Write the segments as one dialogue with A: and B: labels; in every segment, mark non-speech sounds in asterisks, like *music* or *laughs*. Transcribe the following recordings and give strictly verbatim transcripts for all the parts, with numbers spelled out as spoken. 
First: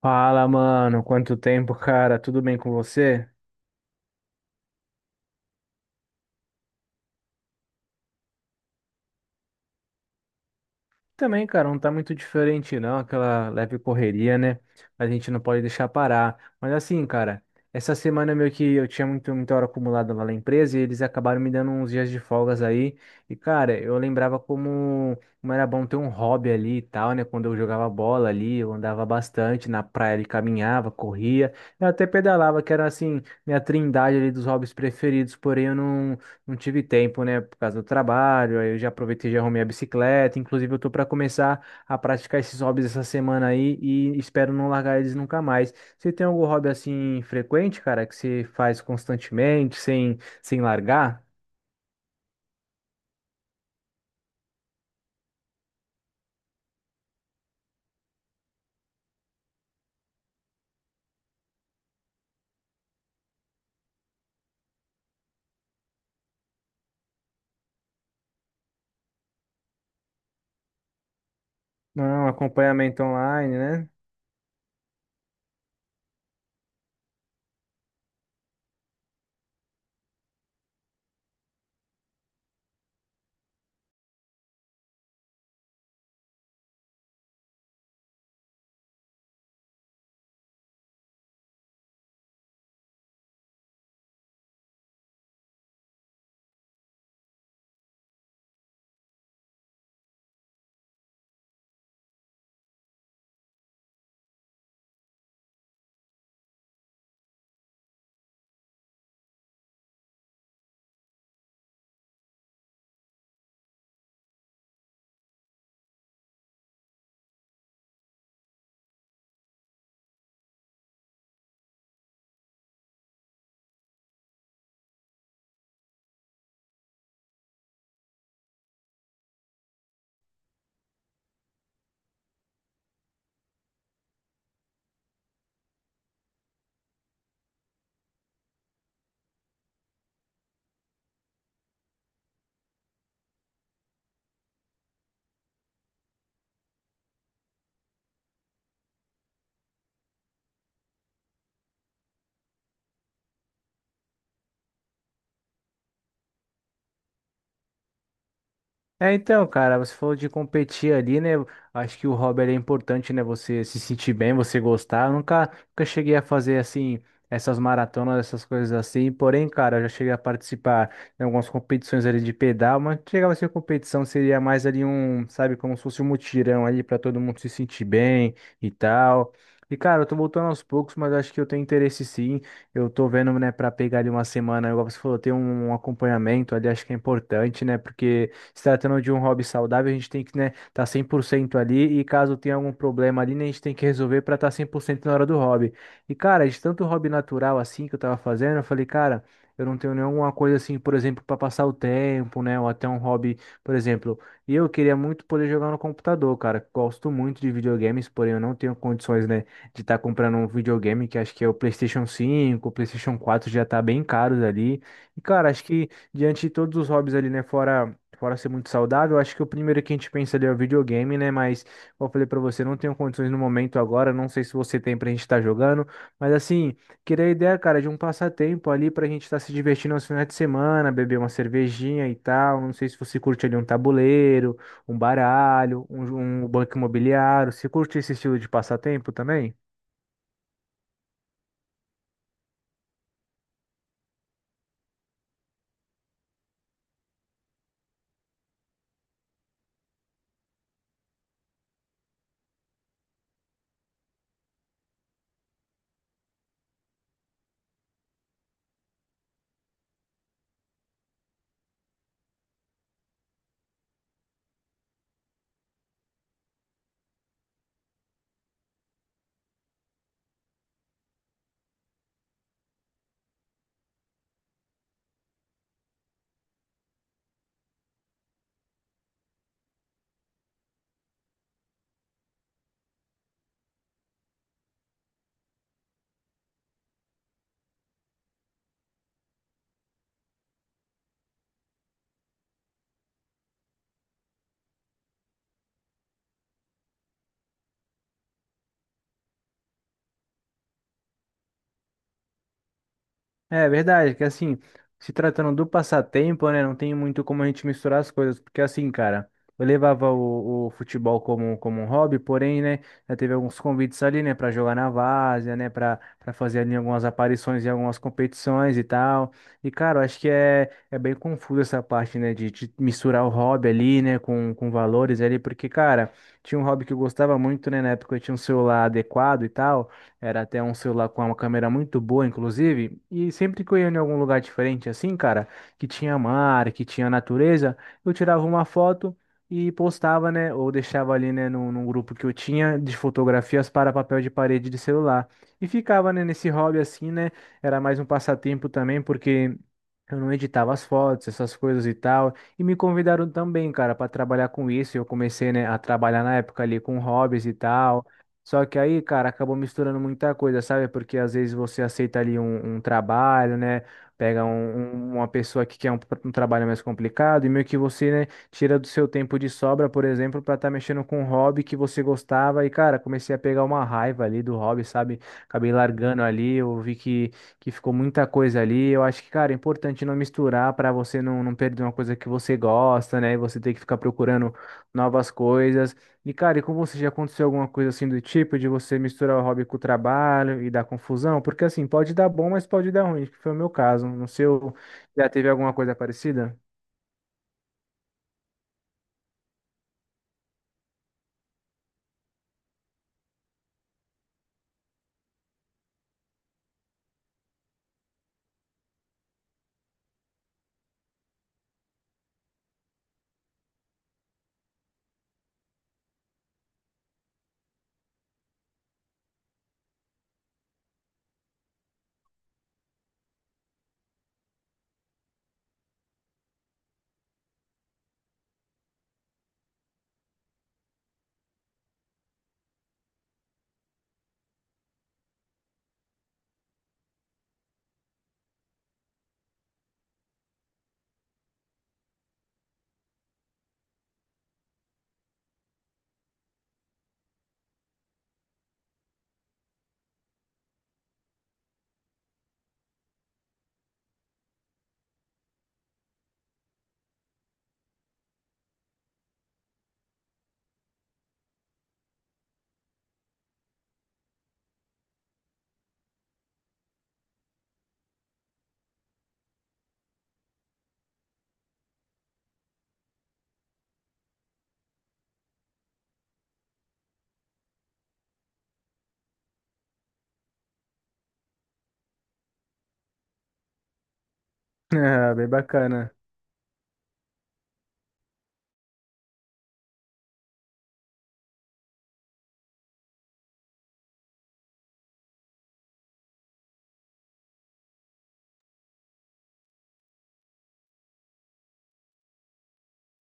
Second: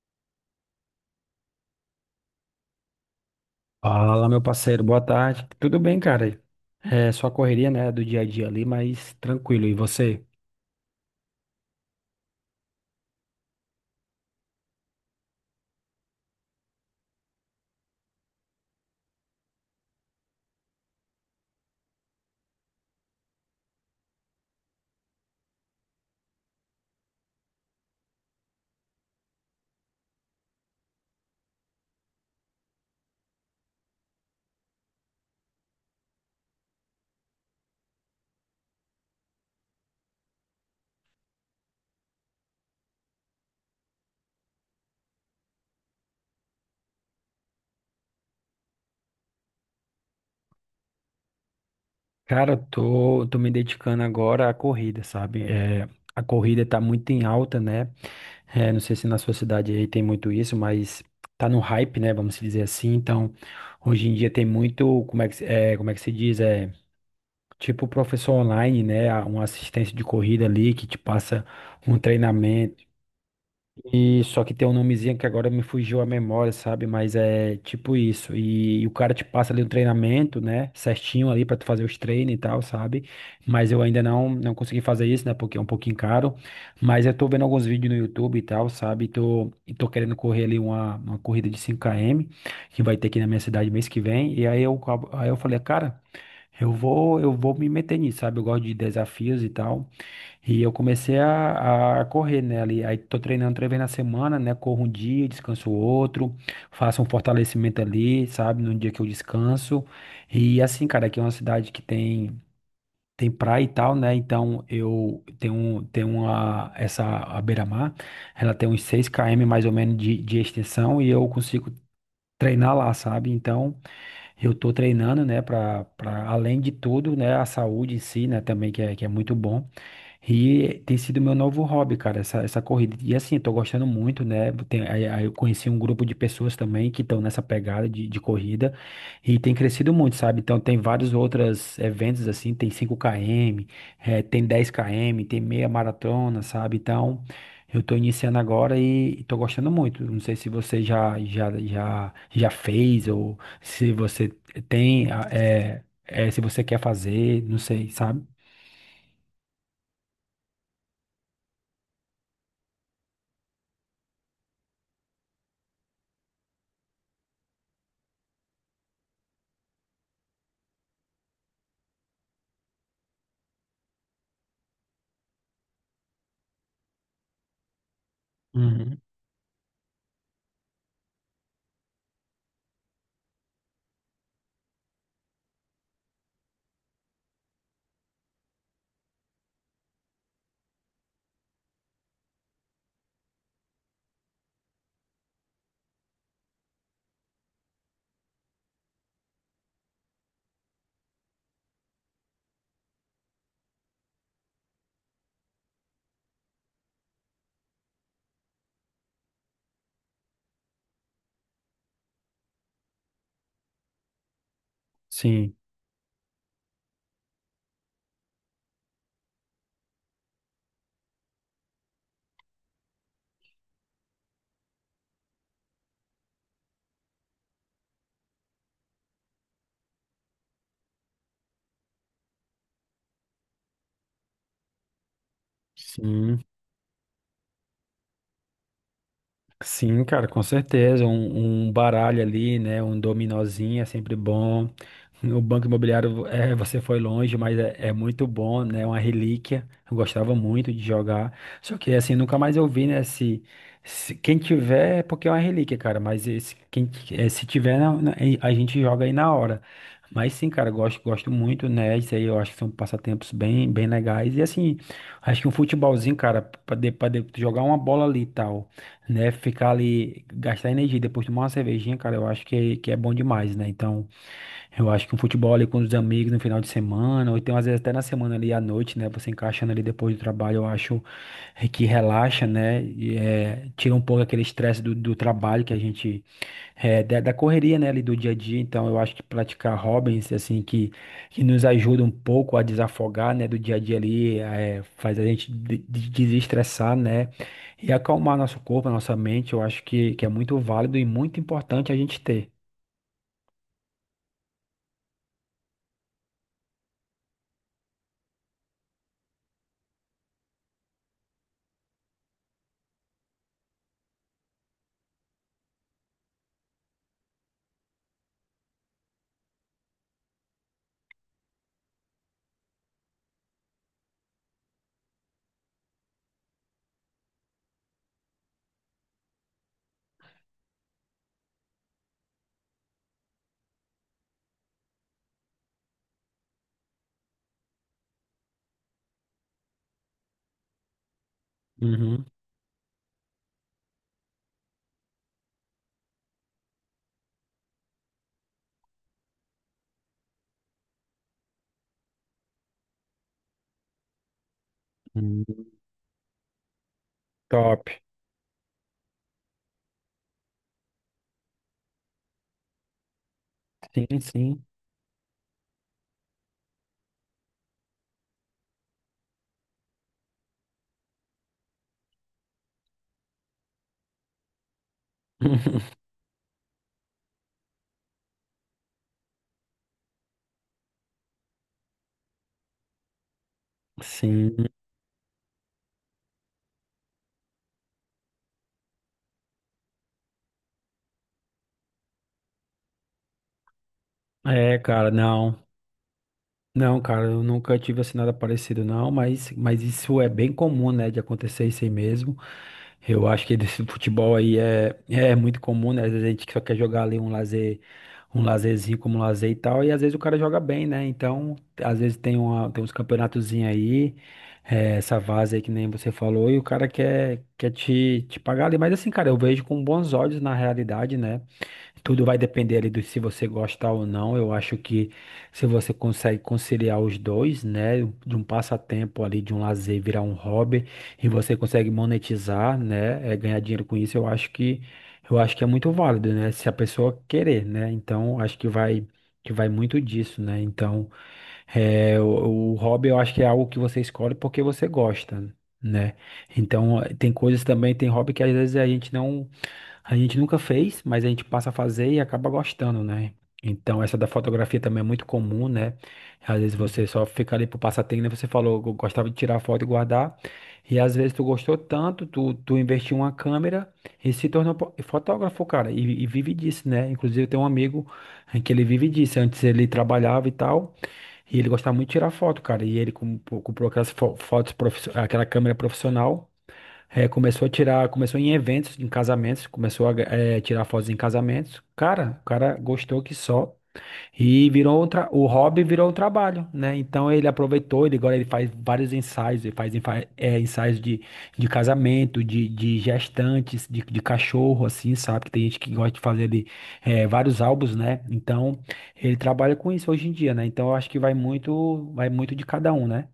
A: Fala, mano, quanto tempo, cara? Tudo bem com você?
B: Fala, meu parceiro, boa tarde. Tudo bem, cara? É só correria, né, do dia a dia ali, mas tranquilo. E você?
A: Também, cara, não tá muito diferente, não, aquela leve correria, né? A gente não pode deixar parar. Mas assim, cara, essa semana meio que eu tinha muito, muita hora acumulada lá na empresa e eles acabaram me dando uns dias de folgas aí. E, cara, eu lembrava como, como era bom ter um hobby ali e tal, né? Quando eu jogava bola ali, eu andava bastante na praia, ele caminhava, corria, eu até pedalava, que era assim, minha trindade ali dos hobbies preferidos, porém eu não. Não tive tempo, né, por causa do trabalho, aí eu já aproveitei e já arrumei a bicicleta, inclusive eu tô para começar a praticar esses hobbies essa semana aí e espero não largar eles nunca mais. Você tem algum hobby assim frequente, cara, que você faz constantemente, sem sem largar?
B: Cara, eu tô, tô me dedicando agora à corrida, sabe? É, a corrida tá muito em alta, né? É, não sei se na sua cidade aí tem muito isso, mas tá no hype, né? Vamos dizer assim. Então, hoje em dia tem muito, como é que, se- é, como é que se diz? É, tipo professor online, né? Uma assistência de corrida ali que te passa um
A: Não,
B: treinamento.
A: acompanhamento online, né?
B: E só que tem um nomezinho que agora me fugiu a memória, sabe? Mas é tipo isso. E, e o cara te passa ali um treinamento, né? Certinho ali pra tu fazer os treinos e tal, sabe? Mas eu ainda não não consegui fazer isso, né? Porque é um pouquinho caro. Mas eu tô vendo alguns vídeos no YouTube e tal, sabe? E tô, e tô querendo correr ali uma, uma corrida de cinco quilômetros que vai ter aqui na minha cidade mês que vem. E aí eu, acabo- aí eu falei, cara, eu vou, eu vou me meter nisso, sabe? Eu gosto de desafios e tal. E eu comecei a, a correr, né, ali. Aí tô treinando três vezes na semana, né? Corro um dia, descanso outro, faço um fortalecimento ali, sabe? No dia que eu descanso. E assim, cara, aqui é uma cidade que tem tem praia e tal, né? Então eu tenho, tenho uma, essa a beira-mar, ela tem uns seis quilômetros mais ou menos de, de extensão e eu consigo treinar lá, sabe? Então eu tô treinando, né, para para além de tudo, né, a saúde em si, né, também que é, que é muito bom. E tem sido meu novo hobby, cara, essa, essa corrida. E assim, eu tô gostando muito, né? Tem, aí, aí eu conheci um grupo de pessoas também que estão nessa pegada de, de corrida e tem crescido muito, sabe? Então tem vários outros eventos assim, tem cinco quilômetros eh, tem dez quilômetros tem meia maratona, sabe? Então eu tô iniciando agora e, e tô gostando muito. Não sei se você já, já, já, já fez ou se você tem, ah, eh, eh, se você quer fazer, não sei, sabe?
A: É, então, cara, você falou de competir ali, né? Acho que o hobby ele é importante, né? Você se sentir bem, você gostar. Eu nunca, nunca cheguei a fazer assim essas maratonas, essas coisas assim. Porém, cara, eu já cheguei a participar em algumas competições ali de pedal, mas não chegava a ser competição, seria mais ali um, sabe, como se fosse um mutirão ali para todo mundo se sentir bem e
B: Uhum.
A: tal. E, cara, eu tô voltando aos poucos, mas eu acho que eu tenho interesse sim. Eu tô vendo, né, pra pegar ali uma semana, igual você falou, ter um um acompanhamento ali, acho que é importante, né? Porque se tratando de um hobby saudável, a gente tem que, né, tá cem por cento ali e caso tenha algum problema ali, né, a gente tem que resolver para estar cem por cento na hora do hobby. E, cara, de tanto hobby natural assim que eu tava fazendo, eu falei, cara, eu não tenho nenhuma coisa assim, por exemplo, para passar o tempo, né, ou até um hobby, por exemplo, e eu queria muito poder jogar no computador, cara. Gosto muito de videogames, porém eu não tenho condições, né, de estar comprando um videogame que acho que é o PlayStation cinco o PlayStation quatro já tá bem caros ali. E, cara,
B: Sim.
A: acho que diante de todos os hobbies ali, né, fora. Fora ser muito saudável, acho que o primeiro que a gente pensa ali é o videogame, né? Mas, como eu falei pra você, não tenho condições no momento agora, não sei se você tem pra gente estar jogando, mas assim, queria a ideia, cara, de um passatempo ali pra gente estar se divertindo aos finais de semana, beber uma cervejinha e tal. Não sei se você curte ali um tabuleiro, um baralho, um, jo-
B: Sim.
A: um banco imobiliário. Você curte esse estilo de passatempo também?
B: Sim, cara, com certeza. Um, um baralho ali, né? Um dominozinho é sempre bom. O Banco Imobiliário, é, você foi longe, mas é, é muito bom, né? Uma relíquia. Eu gostava muito de jogar. Só que, assim, nunca mais eu vi, né? Se, se- quem tiver, é porque é uma relíquia, cara. Mas esse, quem, eh, se tiver, na- na- a gente joga aí na hora. Mas sim, cara, eu gosto, gosto muito, né? Isso aí eu acho que são passatempos bem, bem legais. E assim, acho que um futebolzinho, cara, pra, de, pra de- jogar uma bola ali e tal, né? Ficar ali, gastar energia, e depois tomar uma cervejinha, cara, eu acho que, que é bom demais, né? Então, eu acho que um futebol ali com os amigos no final de semana, ou então às vezes até na semana ali à noite, né? Você encaixando ali depois do trabalho, eu acho que relaxa, né? E, é, tira um pouco aquele estresse do, do trabalho que a gente, é, da, da correria, né? Ali do dia a dia. Então, eu acho que praticar hobbies, assim, que, que nos ajuda um pouco a desafogar, né? Do dia a dia ali, é, faz a gente de- de- desestressar, né? E acalmar nosso corpo, nossa mente, eu acho que, que é muito válido e muito importante a gente ter.
A: É verdade, que assim, se tratando do passatempo, né, não tem muito como a gente misturar as coisas, porque assim, cara, eu levava o, o futebol como, como um hobby, porém, né, já teve alguns convites ali, né, pra jogar na várzea, né, pra, pra fazer ali algumas aparições em algumas competições e tal. E, cara, eu acho que é, é bem confuso essa parte, né, de, de misturar o hobby ali, né, com, com valores ali, porque, cara, tinha um hobby que eu gostava muito, né, na época eu tinha um celular adequado e tal. Era até um celular com uma câmera muito boa, inclusive. E sempre que eu ia em algum lugar diferente, assim, cara, que tinha mar, que tinha natureza, eu tirava uma foto e postava, né? Ou deixava ali, né, num, num grupo que
B: Uhum.
A: eu tinha de fotografias para papel de parede de celular. E ficava, né, nesse hobby assim, né? Era mais um passatempo também, porque. Eu não editava as fotos, essas coisas e tal. E me convidaram também, cara, para trabalhar com isso. Eu
B: Hum.
A: comecei, né, a trabalhar na época ali com hobbies e
B: Top.
A: tal. Só que aí, cara, acabou misturando muita coisa, sabe? Porque às vezes você aceita ali um, um trabalho, né?
B: Sim,
A: Pega
B: sim.
A: um- um- uma pessoa que quer um, um trabalho mais complicado e meio que você, né, tira do seu tempo de sobra, por exemplo, pra estar mexendo com um hobby que você gostava. E, cara, comecei a pegar uma raiva ali do hobby, sabe? Acabei
B: *laughs*
A: largando ali, eu vi que, que ficou muita coisa ali. Eu acho que, cara, é importante não misturar pra você não, não perder uma coisa que você gosta, né? E você ter que ficar procurando
B: Sim.
A: novas coisas. E, cara, e com você já aconteceu alguma coisa assim do tipo de você misturar o hobby com o trabalho e dar confusão? Porque assim, pode dar bom, mas pode dar ruim, que foi o meu caso. No seu,
B: É, cara,
A: já teve
B: não.
A: alguma coisa parecida? *laughs*
B: Não, cara, eu nunca tive assim nada parecido, não, mas, mas isso é bem comum, né, de acontecer isso aí mesmo. Eu acho que desse futebol aí é, é muito comum, né? Às vezes a gente só quer jogar ali um lazer, um lazerzinho como lazer e tal, e às vezes o cara joga bem, né? Então, às vezes tem, uma, tem uns campeonatozinhos aí, é, essa vaza aí que nem você falou, e o cara quer, quer te, te pagar ali. Mas assim, cara, eu vejo com bons olhos na realidade, né? Tudo vai depender ali do se você gosta ou não. Eu acho que se você consegue conciliar os dois, né, de um passatempo ali, de um lazer virar um hobby e você consegue monetizar, né, é, ganhar dinheiro com isso, eu acho que eu acho que é muito válido, né, se a pessoa querer, né. Então, acho que vai que vai muito disso, né. Então, é, o, o hobby eu acho que é algo que você escolhe porque você gosta, né. Então, tem coisas também, tem hobby que às vezes a gente não a gente nunca fez, mas a gente passa a fazer e acaba gostando, né? Então, essa da fotografia também é muito comum, né? Às vezes você só fica ali pro passatempo, né? Você falou, eu gostava de tirar foto e guardar. E às vezes tu gostou tanto, tu, tu investiu em uma câmera e se tornou po- fotógrafo, cara. E, e vive disso, né? Inclusive, eu tenho um amigo eh, que ele vive disso. Antes ele trabalhava e tal. E ele gostava muito de tirar foto, cara. E ele com- pô, comprou aquelas fo- fotos, profiss- aquela câmera profissional. É, começou a tirar, começou em eventos, em casamentos, começou a eh, tirar fotos em casamentos. Cara, o cara gostou que só. E virou um tra-
A: Ah,
B: o
A: bem
B: hobby virou um
A: bacana.
B: trabalho, né? Então ele aproveitou, ele agora ele faz vários ensaios, ele faz enfa- eh, ensaios de, de casamento, de, de gestantes, de, de cachorro, assim, sabe? Que tem gente que gosta de fazer ali eh, vários álbuns, né? Então ele trabalha com isso hoje em dia, né? Então eu acho que vai muito, vai muito de cada um, né?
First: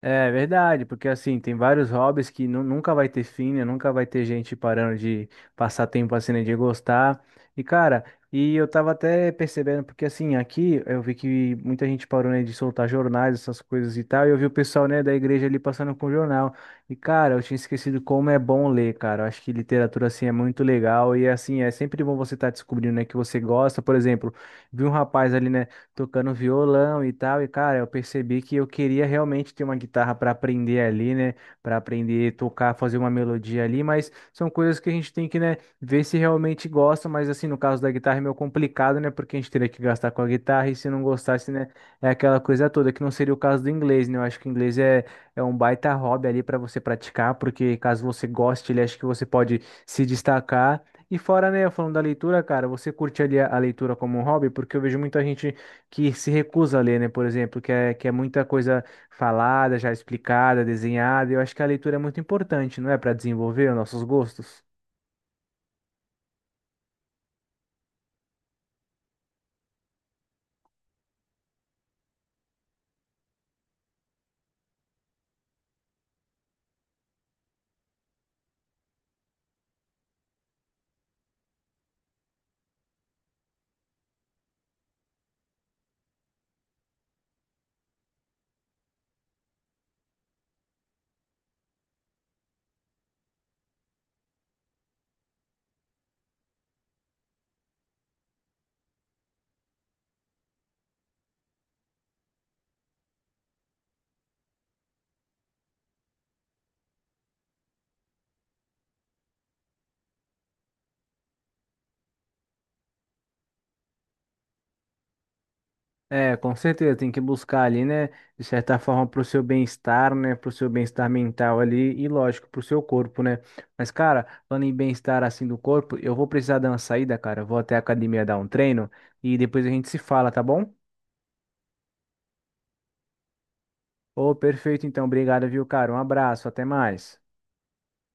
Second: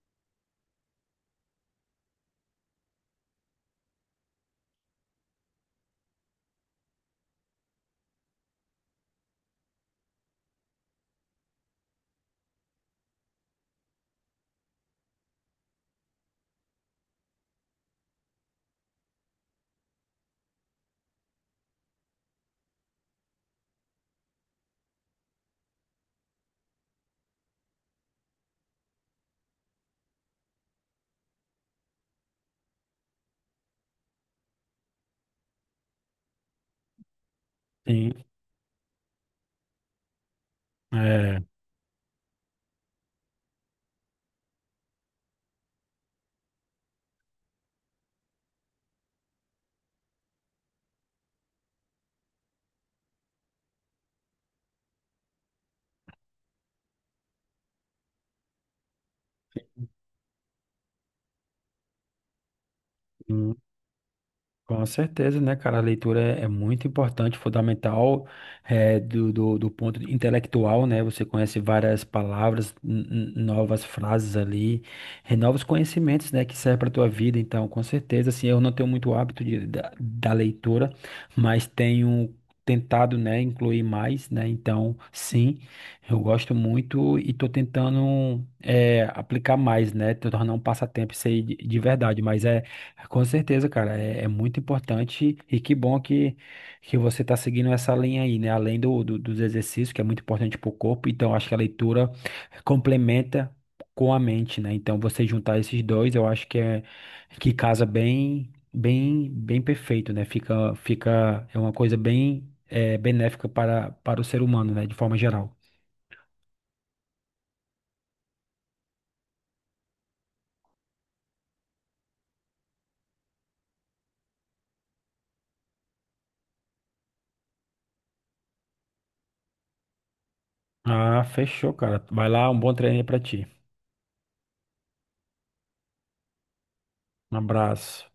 A: É verdade, porque assim, tem vários hobbies que nu- nunca vai ter fim, né? Nunca vai ter gente parando de passar tempo assim, né? De gostar. E cara, e eu tava até percebendo, porque assim, aqui eu vi que muita gente parou, né, de soltar jornais, essas coisas e tal, e eu vi o pessoal, né, da igreja ali passando com o jornal. E cara, eu tinha esquecido como é bom ler, cara. Eu acho que literatura assim é muito legal e assim, é sempre bom você estar descobrindo, né, que você gosta. Por exemplo, vi um rapaz ali, né? Tocando violão e tal. E, cara, eu percebi que eu queria realmente ter uma guitarra para aprender ali, né? Para aprender a tocar, fazer uma melodia ali, mas são coisas que a gente tem que, né, ver se realmente gosta. Mas, assim, no caso da
B: Sim.
A: guitarra é meio complicado, né? Porque a gente teria que gastar com a guitarra e se não
B: É.
A: gostasse, né? É aquela coisa toda, que não seria o caso do inglês, né? Eu acho que o inglês é, é um baita hobby ali para você praticar, porque caso você goste, ele acha que você pode se destacar. E fora, né, falando da leitura, cara, você curte ali a, a leitura como um hobby? Porque eu vejo muita gente que se recusa a ler, né? Por exemplo, que é, que é muita coisa falada, já explicada, desenhada. Eu acho que a leitura é muito importante, não é? Para desenvolver os nossos gostos.
B: Com certeza, né, cara? A leitura é, é muito importante, fundamental, é, do, do, do ponto de- intelectual, né? Você conhece várias palavras, n- n- novas frases ali, e novos conhecimentos, né, que servem para tua vida. Então, com certeza, assim, eu não tenho muito hábito de, da, da leitura, mas tenho tentado, né, incluir mais, né? Então, sim, eu gosto muito e tô tentando, é, aplicar mais, né? Tô tornando um passatempo isso aí de, de verdade, mas é. Com certeza, cara, é, é muito importante e que bom que, que você está seguindo essa linha aí, né? Além do, do- dos exercícios, que é muito importante para o corpo, então acho que a leitura complementa com a mente, né? Então você juntar esses dois, eu acho que é que casa bem, bem, bem perfeito, né? Fica, fica é uma coisa bem eh, benéfica para, para o ser humano, né? De forma geral.
A: É, com certeza, tem que buscar ali, né? De certa forma, para o seu bem-estar, né? Para o seu bem-estar mental ali e, lógico, para o seu corpo, né? Mas, cara, falando em bem-estar assim do corpo, eu vou precisar dar uma saída, cara. Eu vou até a academia dar um treino e depois a gente se fala, tá bom?
B: Ah, fechou, cara. Vai lá, um bom treino aí para ti.
A: Ô, perfeito, então. Obrigado, viu, cara? Um abraço, até mais.
B: Um abraço.